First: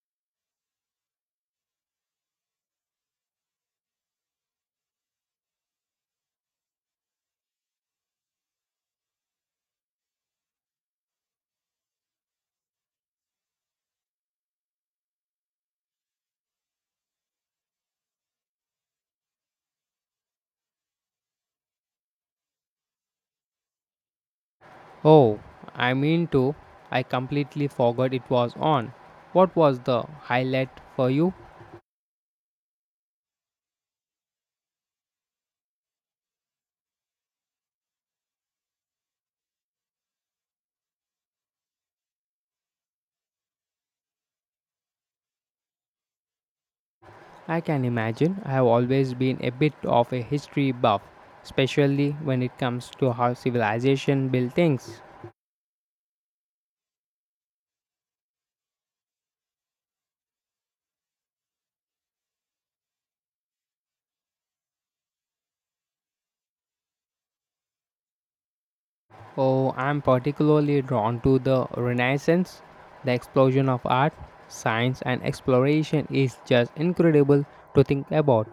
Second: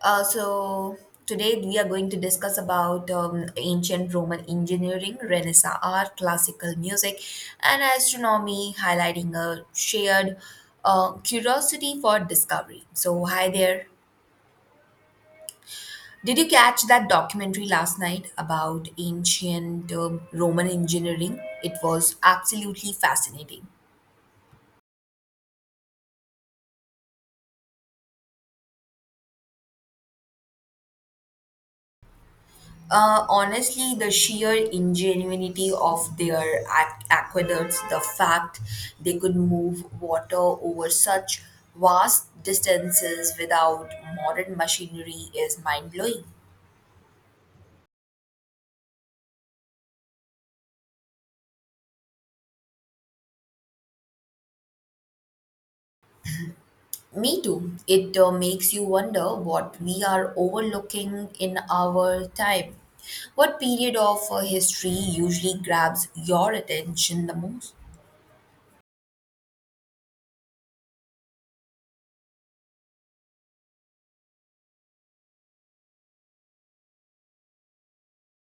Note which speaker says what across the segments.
Speaker 1: So today we are going to discuss about ancient Roman engineering, Renaissance art, classical music, and astronomy, highlighting a shared curiosity for discovery. So hi there. Did you catch that documentary last night about ancient Roman engineering? It was absolutely fascinating.
Speaker 2: Oh, I mean to. I completely forgot it was on. What was the highlight for you?
Speaker 1: Honestly, the sheer ingenuity of their aqueducts, the fact they could move water over such vast distances without modern machinery is mind blowing.
Speaker 2: I can imagine I have always been a bit of a history buff, especially when it comes to how civilization built things.
Speaker 1: Me too. It makes you wonder what we are overlooking in our time. What period of history usually grabs your attention the most?
Speaker 2: Oh, I'm particularly drawn to the Renaissance. The explosion of art, science, and exploration is just incredible to think about.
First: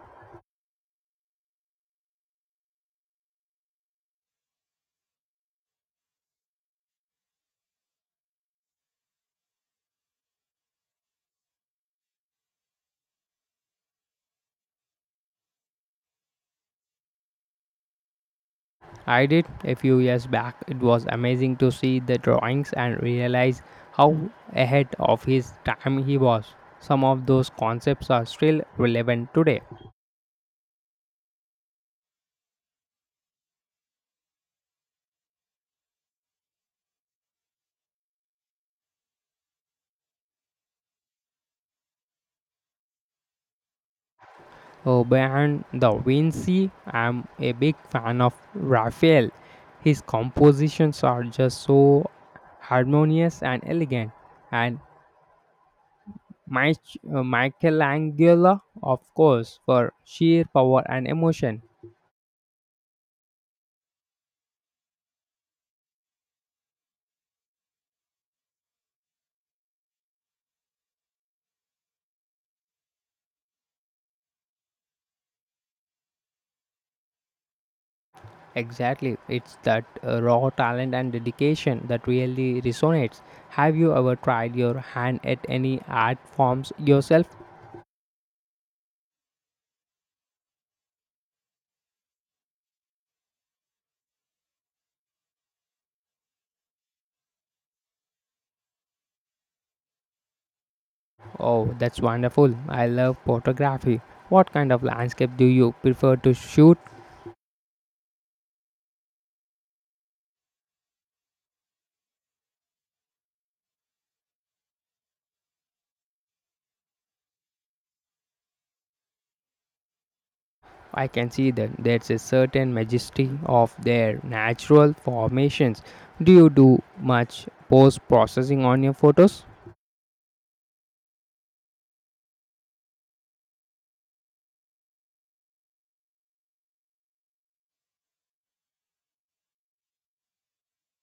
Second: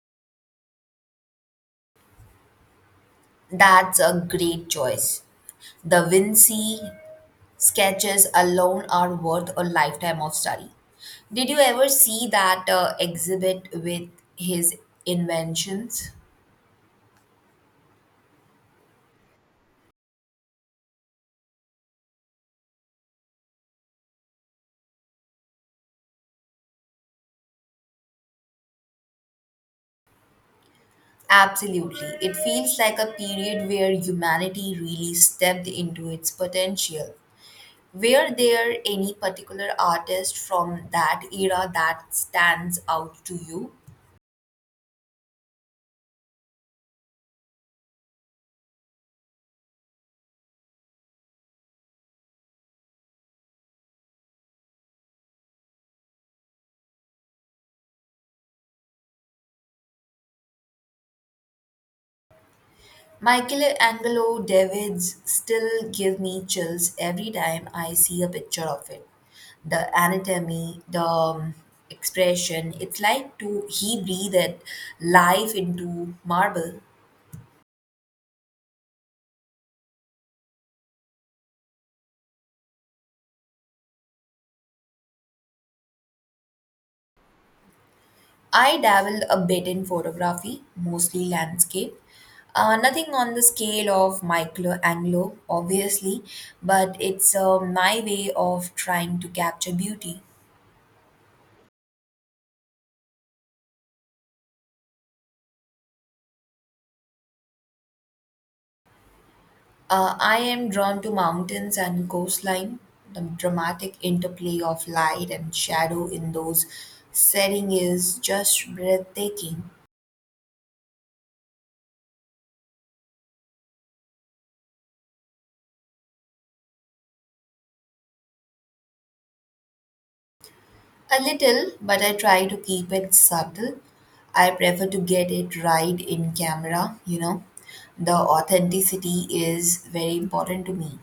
Speaker 1: That's a great choice. Da Vinci, Sketches alone are worth a lifetime of study. Did you ever see that exhibit with his inventions?
Speaker 2: I did a few years back. It was amazing to see the drawings and realize how ahead of his time he was. Some of those concepts are still relevant today.
Speaker 1: Absolutely. It feels like a period where humanity really stepped into its potential. Were there any particular artist from that era that stands out to you?
Speaker 2: Oh, behind the Vinci, I'm a big fan of Raphael. His compositions are just so harmonious and elegant. And Michelangelo, of course, for sheer power and emotion.
Speaker 1: Michelangelo Davids still give me chills every time I see a picture of it. The anatomy, the expression, it's like to he breathed life into marble.
Speaker 2: Exactly. It's that raw talent and dedication that really resonates. Have you ever tried your hand at any art forms yourself?
Speaker 1: I dabble a bit in photography, mostly landscape. Nothing on the scale of Michelangelo, obviously, but it's my way of trying to capture beauty.
Speaker 2: Oh, that's wonderful. I love photography. What kind of landscape do you prefer to shoot?
Speaker 1: I am drawn to mountains and coastline, the dramatic interplay of light and shadow in those setting is just breathtaking.
Speaker 2: I can see that there's a certain majesty of their natural formations. Do you do much post processing on your photos?
Speaker 1: A little, but I try to keep it subtle. I prefer to get it right in camera, you know. The authenticity is very important to me.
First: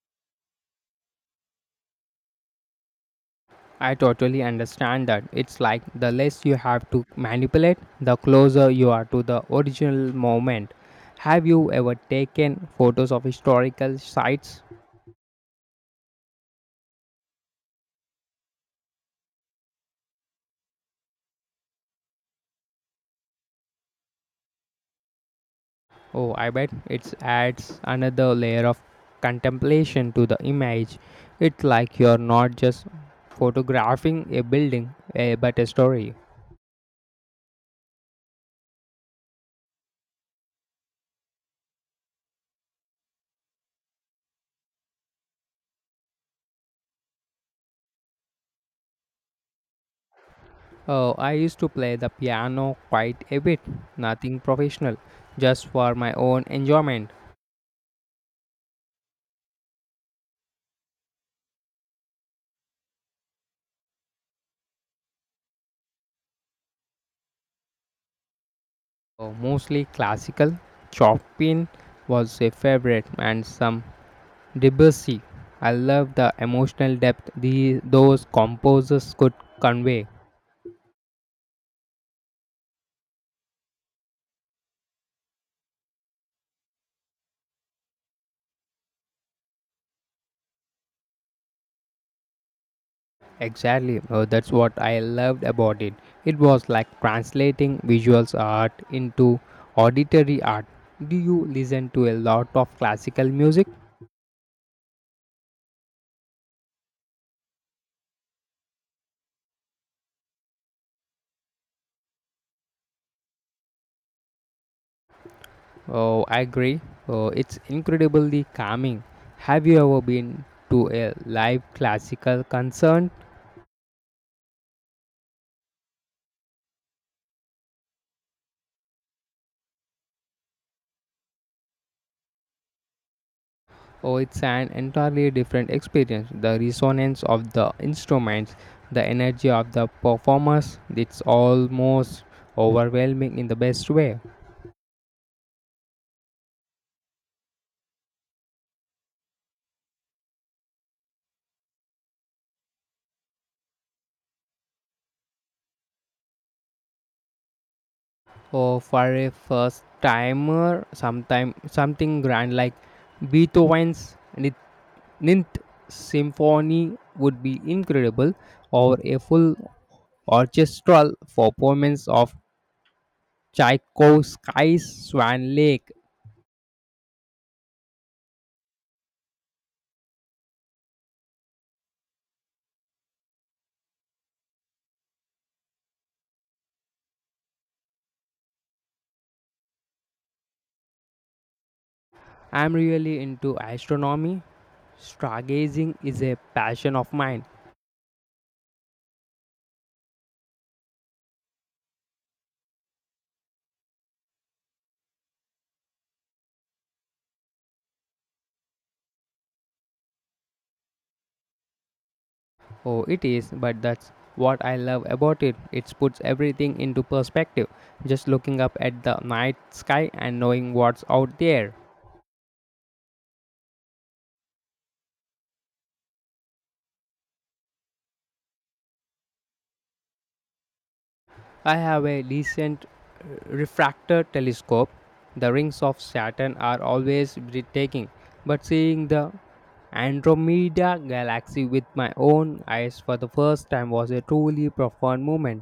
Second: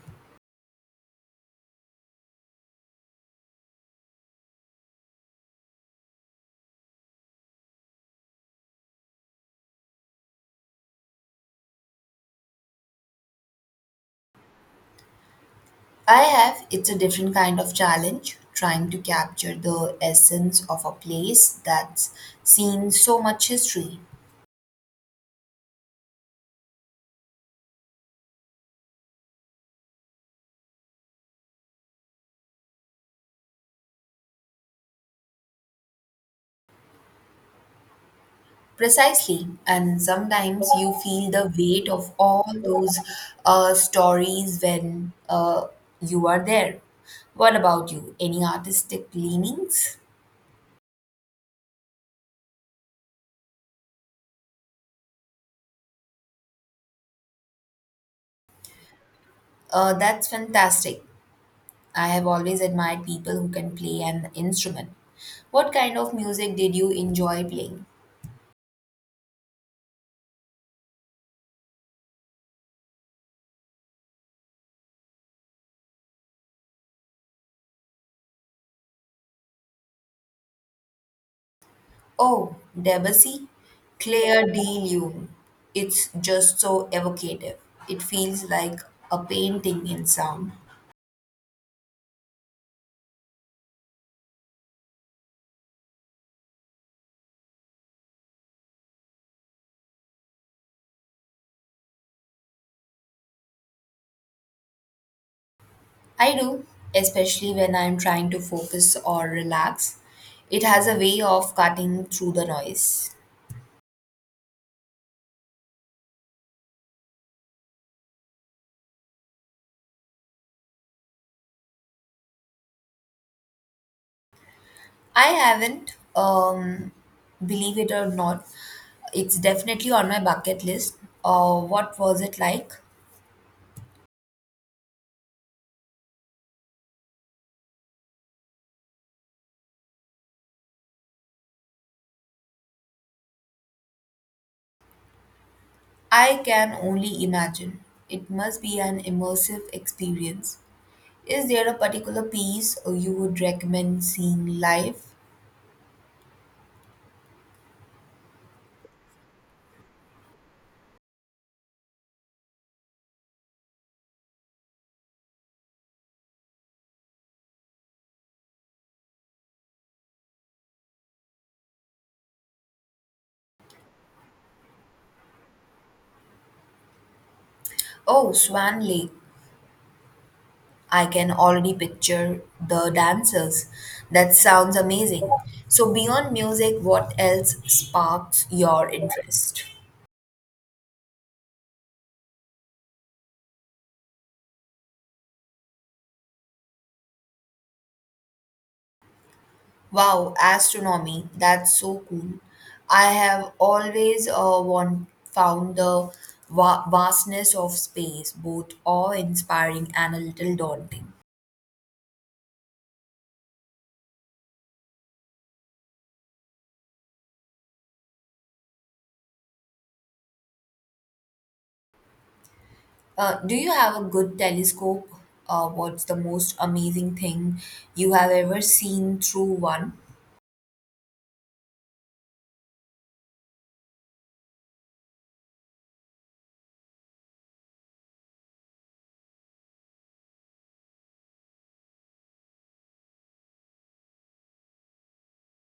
Speaker 2: I totally understand that. It's like the less you have to manipulate, the closer you are to the original moment. Have you ever taken photos of historical sites?
Speaker 1: I have, it's a different kind of challenge trying to capture the essence of a place that's seen so much history.
Speaker 2: Oh, I bet it adds another layer of contemplation to the image. It's like you're not just photographing a building, eh, but a story.
Speaker 1: Precisely. And sometimes you feel the weight of all those stories when you are there. What about you? Any artistic leanings?
Speaker 2: Oh, I used to play the piano quite a bit, nothing professional, just for my own enjoyment.
Speaker 1: That's fantastic. I have always admired people who can play an instrument. What kind of music did you enjoy playing?
Speaker 2: Mostly classical. Chopin was a favorite, and some Debussy. I love the emotional depth those composers could convey.
Speaker 1: Oh, Debussy, Claire de Lune. It's just so evocative. It feels like a painting in sound.
Speaker 2: Exactly, that's what I loved about it. It was like translating visual art into auditory art. Do you listen to a lot of classical music?
Speaker 1: I do, especially when I'm trying to focus or relax. It has a way of cutting through the noise.
Speaker 2: Oh, I agree. It's incredibly calming. Have you ever been to a live classical concert?
Speaker 1: I haven't, believe it or not, it's definitely on my bucket list. What was it like?
Speaker 2: Oh, it's an entirely different experience. The resonance of the instruments, the energy of the performers, it's almost overwhelming in the best way.
Speaker 1: I can only imagine. It must be an immersive experience. Is there a particular piece you would recommend seeing live?
Speaker 2: Oh, for a first timer, sometime something grand like Beethoven's Ninth Symphony would be incredible, or a full orchestral performance of Tchaikovsky's Swan Lake.
Speaker 1: Oh, Swan Lake. I can already picture the dancers. That sounds amazing. So, beyond music, what else sparks your interest?
Speaker 2: I'm really into astronomy. Stargazing is a passion of mine.
Speaker 1: Wow, astronomy. That's so cool. I have always found the vastness of space both awe inspiring and a little daunting.
Speaker 2: Oh, it is, but that's what I love about it. It puts everything into perspective. Just looking up at the night sky and knowing what's out there.
Speaker 1: Do you have a good telescope? What's the most amazing thing you have ever seen through one?
Speaker 2: I have a decent refractor telescope. The rings of Saturn are always breathtaking, but seeing the Andromeda galaxy with my own eyes for the first time was a truly profound moment.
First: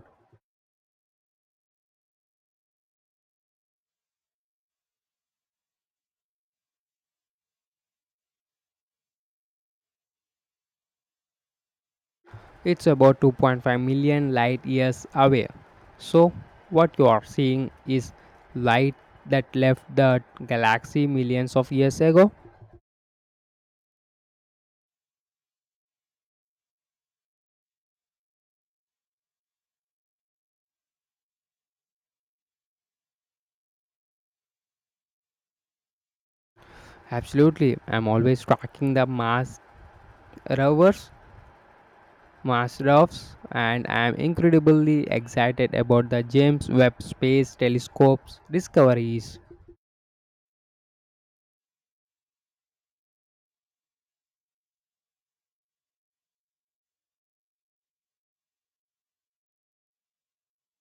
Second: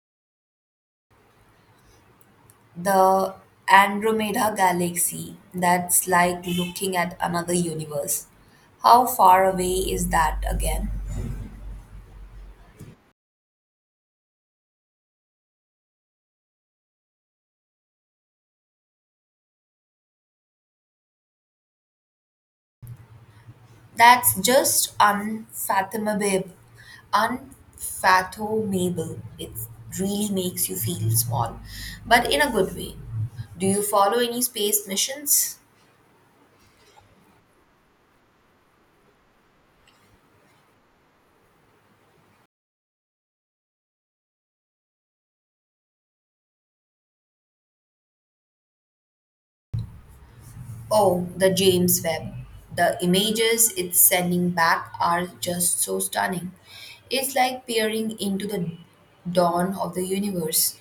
Speaker 1: The Andromeda Galaxy, that's like looking at another universe. How far away is that again?
Speaker 2: It's about 2.5 million light years away. So, what you are seeing is light that left the galaxy millions of years ago.
Speaker 1: That's just unfathomable. Unfathomable. It really makes you feel small, but in a good way. Do you follow any space missions?
Speaker 2: Absolutely, I'm always tracking the rovers, Mars rovers, and I'm incredibly excited about the James Webb Space Telescope's discoveries.
Speaker 1: Oh, the James Webb. The images it's sending back are just so stunning. It's like peering into the dawn of the universe.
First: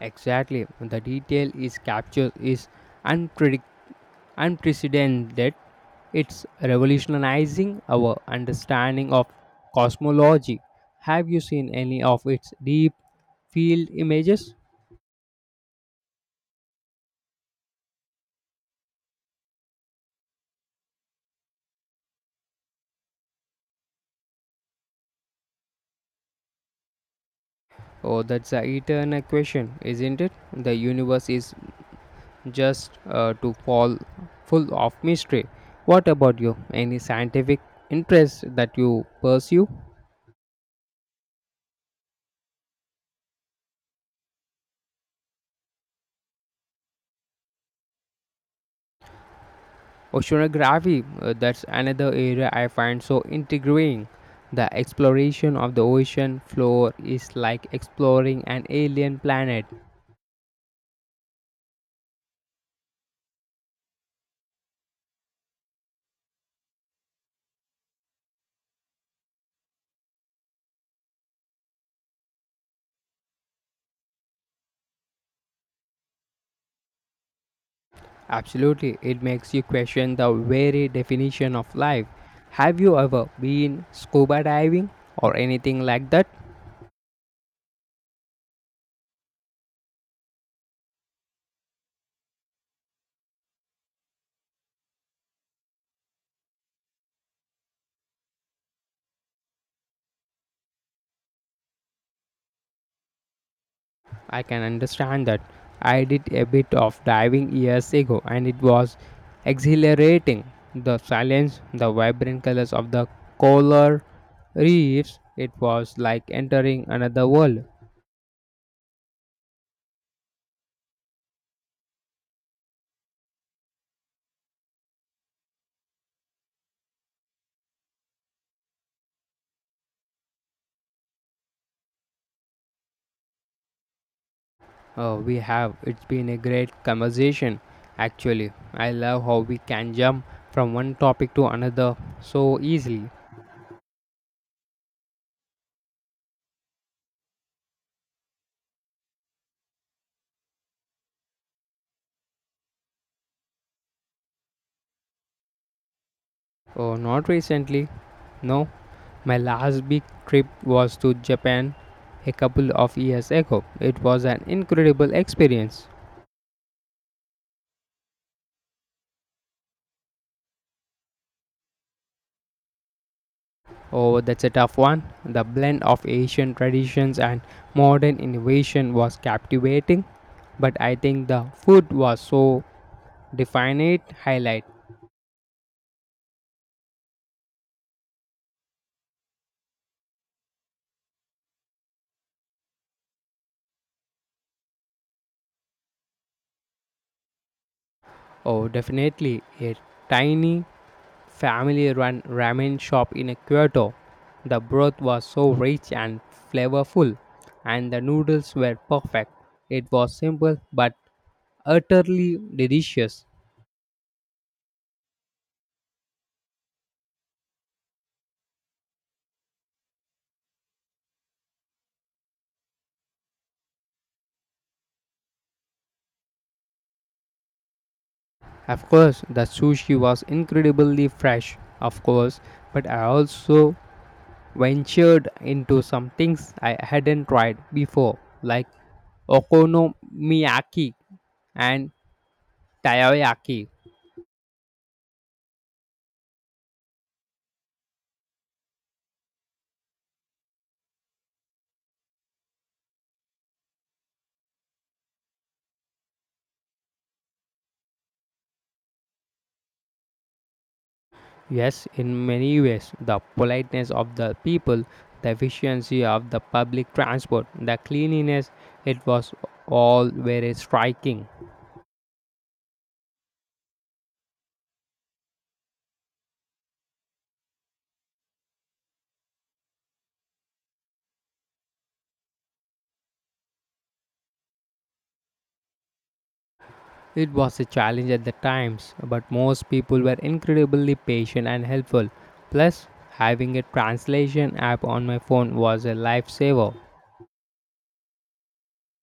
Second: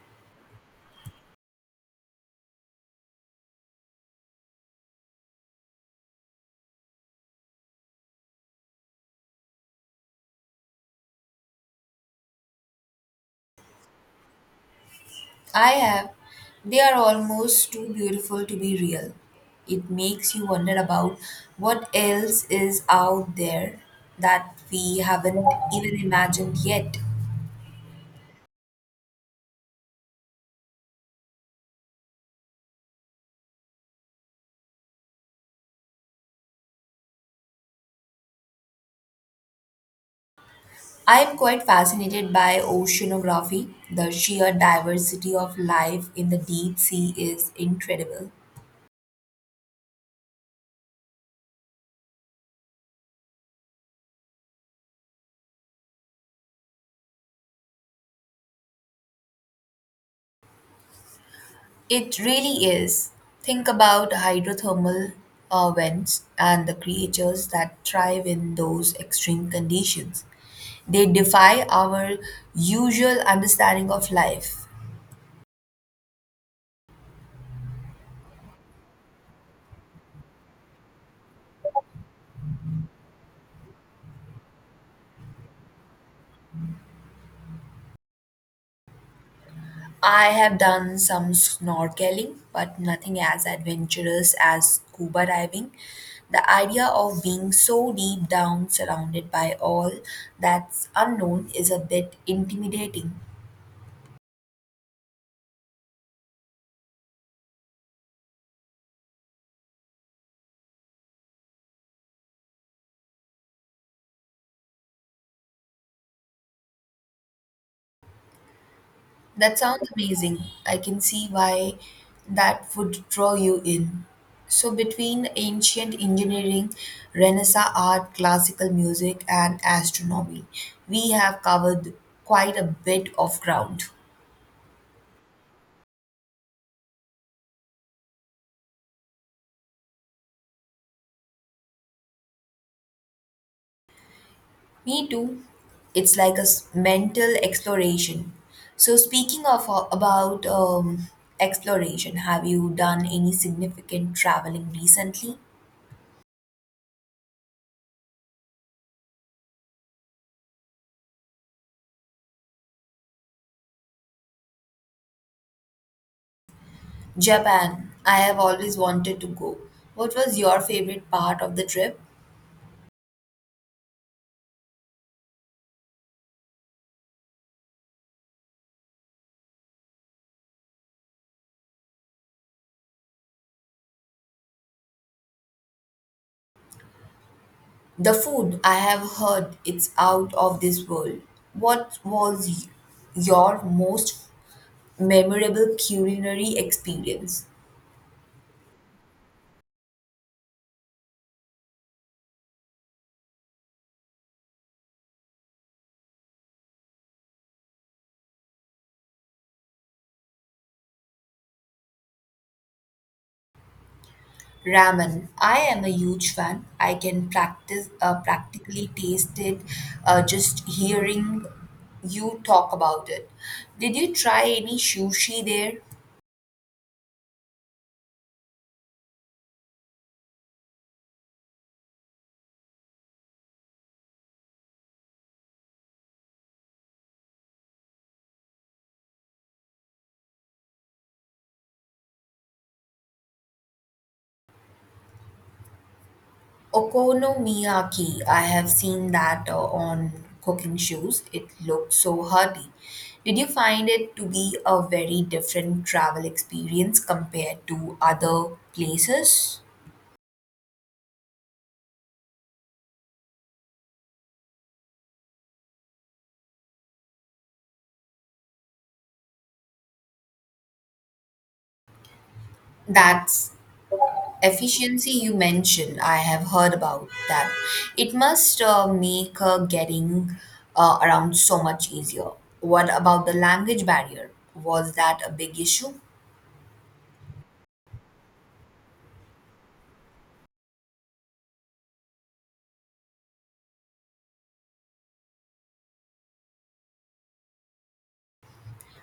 Speaker 2: Exactly, the detail is captured is unpredict unprecedented. It's revolutionizing our understanding of cosmology. Have you seen any of its deep field images?
Speaker 1: I have. They are almost too beautiful to be real. It makes you wonder about what else is out there that we haven't even imagined yet.
Speaker 2: Oh, that's a eternal question, isn't it? The universe is just to fall full of mystery. What about you? Any scientific interest that you pursue?
Speaker 1: I am quite fascinated by oceanography. The sheer diversity of life in the deep sea is incredible.
Speaker 2: Oceanography, that's another area I find so intriguing. The exploration of the ocean floor is like exploring an alien planet.
Speaker 1: It really is. Think about hydrothermal vents and the creatures that thrive in those extreme conditions. They defy our usual understanding of life.
Speaker 2: Absolutely, it makes you question the very definition of life. Have you ever been scuba diving or anything like that?
Speaker 1: I have done some snorkeling, but nothing as adventurous as scuba diving. The idea of being so deep down, surrounded by all that's unknown, is a bit intimidating.
Speaker 2: I can understand that. I did a bit of diving years ago and it was exhilarating. The silence, the vibrant colors of the coral reefs, it was like entering another world.
Speaker 1: That sounds amazing. I can see why that would draw you in. So, between ancient engineering, Renaissance art, classical music, and astronomy, we have covered quite a bit of ground.
Speaker 2: Oh, we have. It's been a great conversation, actually. I love how we can jump from one topic to another so easily.
Speaker 1: Me too. It's like a mental exploration. So, speaking of about exploration, have you done any significant traveling recently?
Speaker 2: Oh, not recently. No, my last big trip was to Japan a couple of years ago. It was an incredible experience.
Speaker 1: Japan, I have always wanted to go. What was your favorite part of the trip?
Speaker 2: Oh, that's a tough one. The blend of Asian traditions and modern innovation was captivating, but I think the food was so definite highlight.
Speaker 1: The food, I have heard it's out of this world. What was your most memorable culinary experience?
Speaker 2: Oh, definitely a tiny family-run ramen shop in Kyoto. The broth was so rich and flavorful, and the noodles were perfect. It was simple but utterly delicious.
Speaker 1: Ramen. I am a huge fan. I can practice practically taste it just hearing you talk about it. Did you try any sushi there?
Speaker 2: Of course, the sushi was incredibly fresh, of course, but I also ventured into some things I hadn't tried before, like okonomiyaki and takoyaki.
Speaker 1: Okonomiyaki, I have seen that on cooking shows. It looked so hearty. Did you find it to be a very different travel experience compared to other places?
Speaker 2: Yes, in many ways, the politeness of the people, the efficiency of the public transport, the cleanliness, it was all very striking.
Speaker 1: That's efficiency you mentioned. I have heard about that. It must make getting around so much easier. What about the language barrier? Was that a big issue?
Speaker 2: It was a challenge at the times, but most people were incredibly patient and helpful. Plus, having a translation app on my phone was a lifesaver.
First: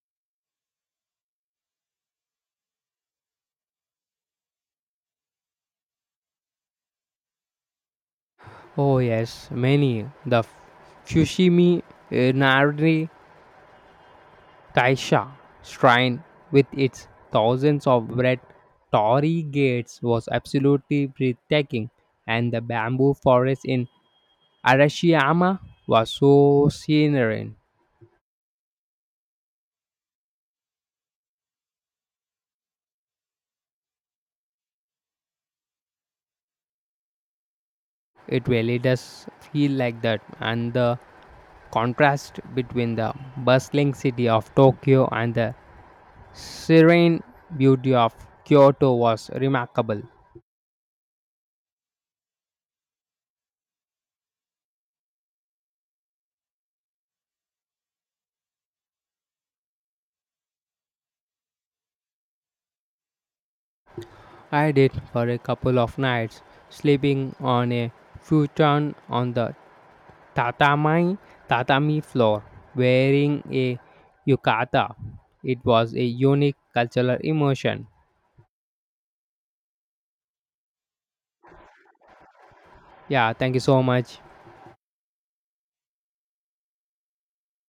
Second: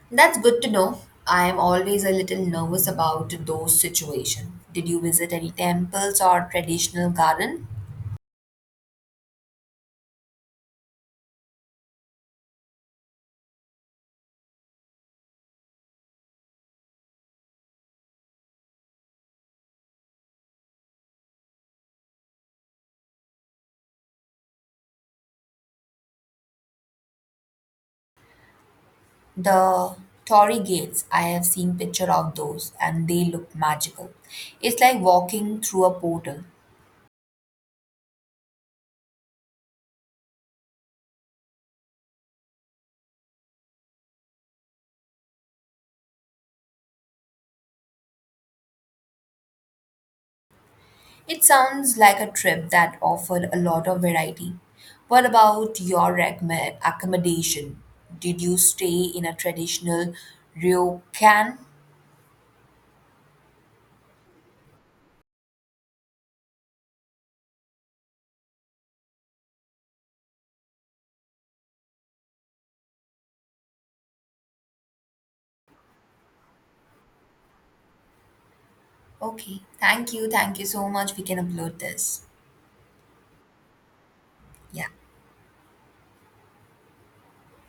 Speaker 1: That's good to know. I am always a little nervous about those situations. Did you visit any temples or traditional garden?
Speaker 2: Oh, yes, many. The Fushimi Inari Taisha shrine, with its thousands of red torii gates, was absolutely breathtaking, and the bamboo forest in Arashiyama was so serene.
Speaker 1: The Torii gates, I have seen picture of those and they look magical. It's like walking through a portal.
Speaker 2: It really does feel like that, and the contrast between the bustling city of Tokyo and the serene beauty of Kyoto was remarkable.
Speaker 1: It sounds like a trip that offered a lot of variety. What about your recommend accommodation? Did you stay in a traditional ryokan?
Speaker 2: I did for a couple of nights, sleeping on a futon on the tatami, tatami floor, wearing a yukata. It was a unique cultural immersion.
Speaker 1: Okay, thank you so much. We can upload this.
Speaker 2: Yeah, thank you so much.
Speaker 1: Yeah.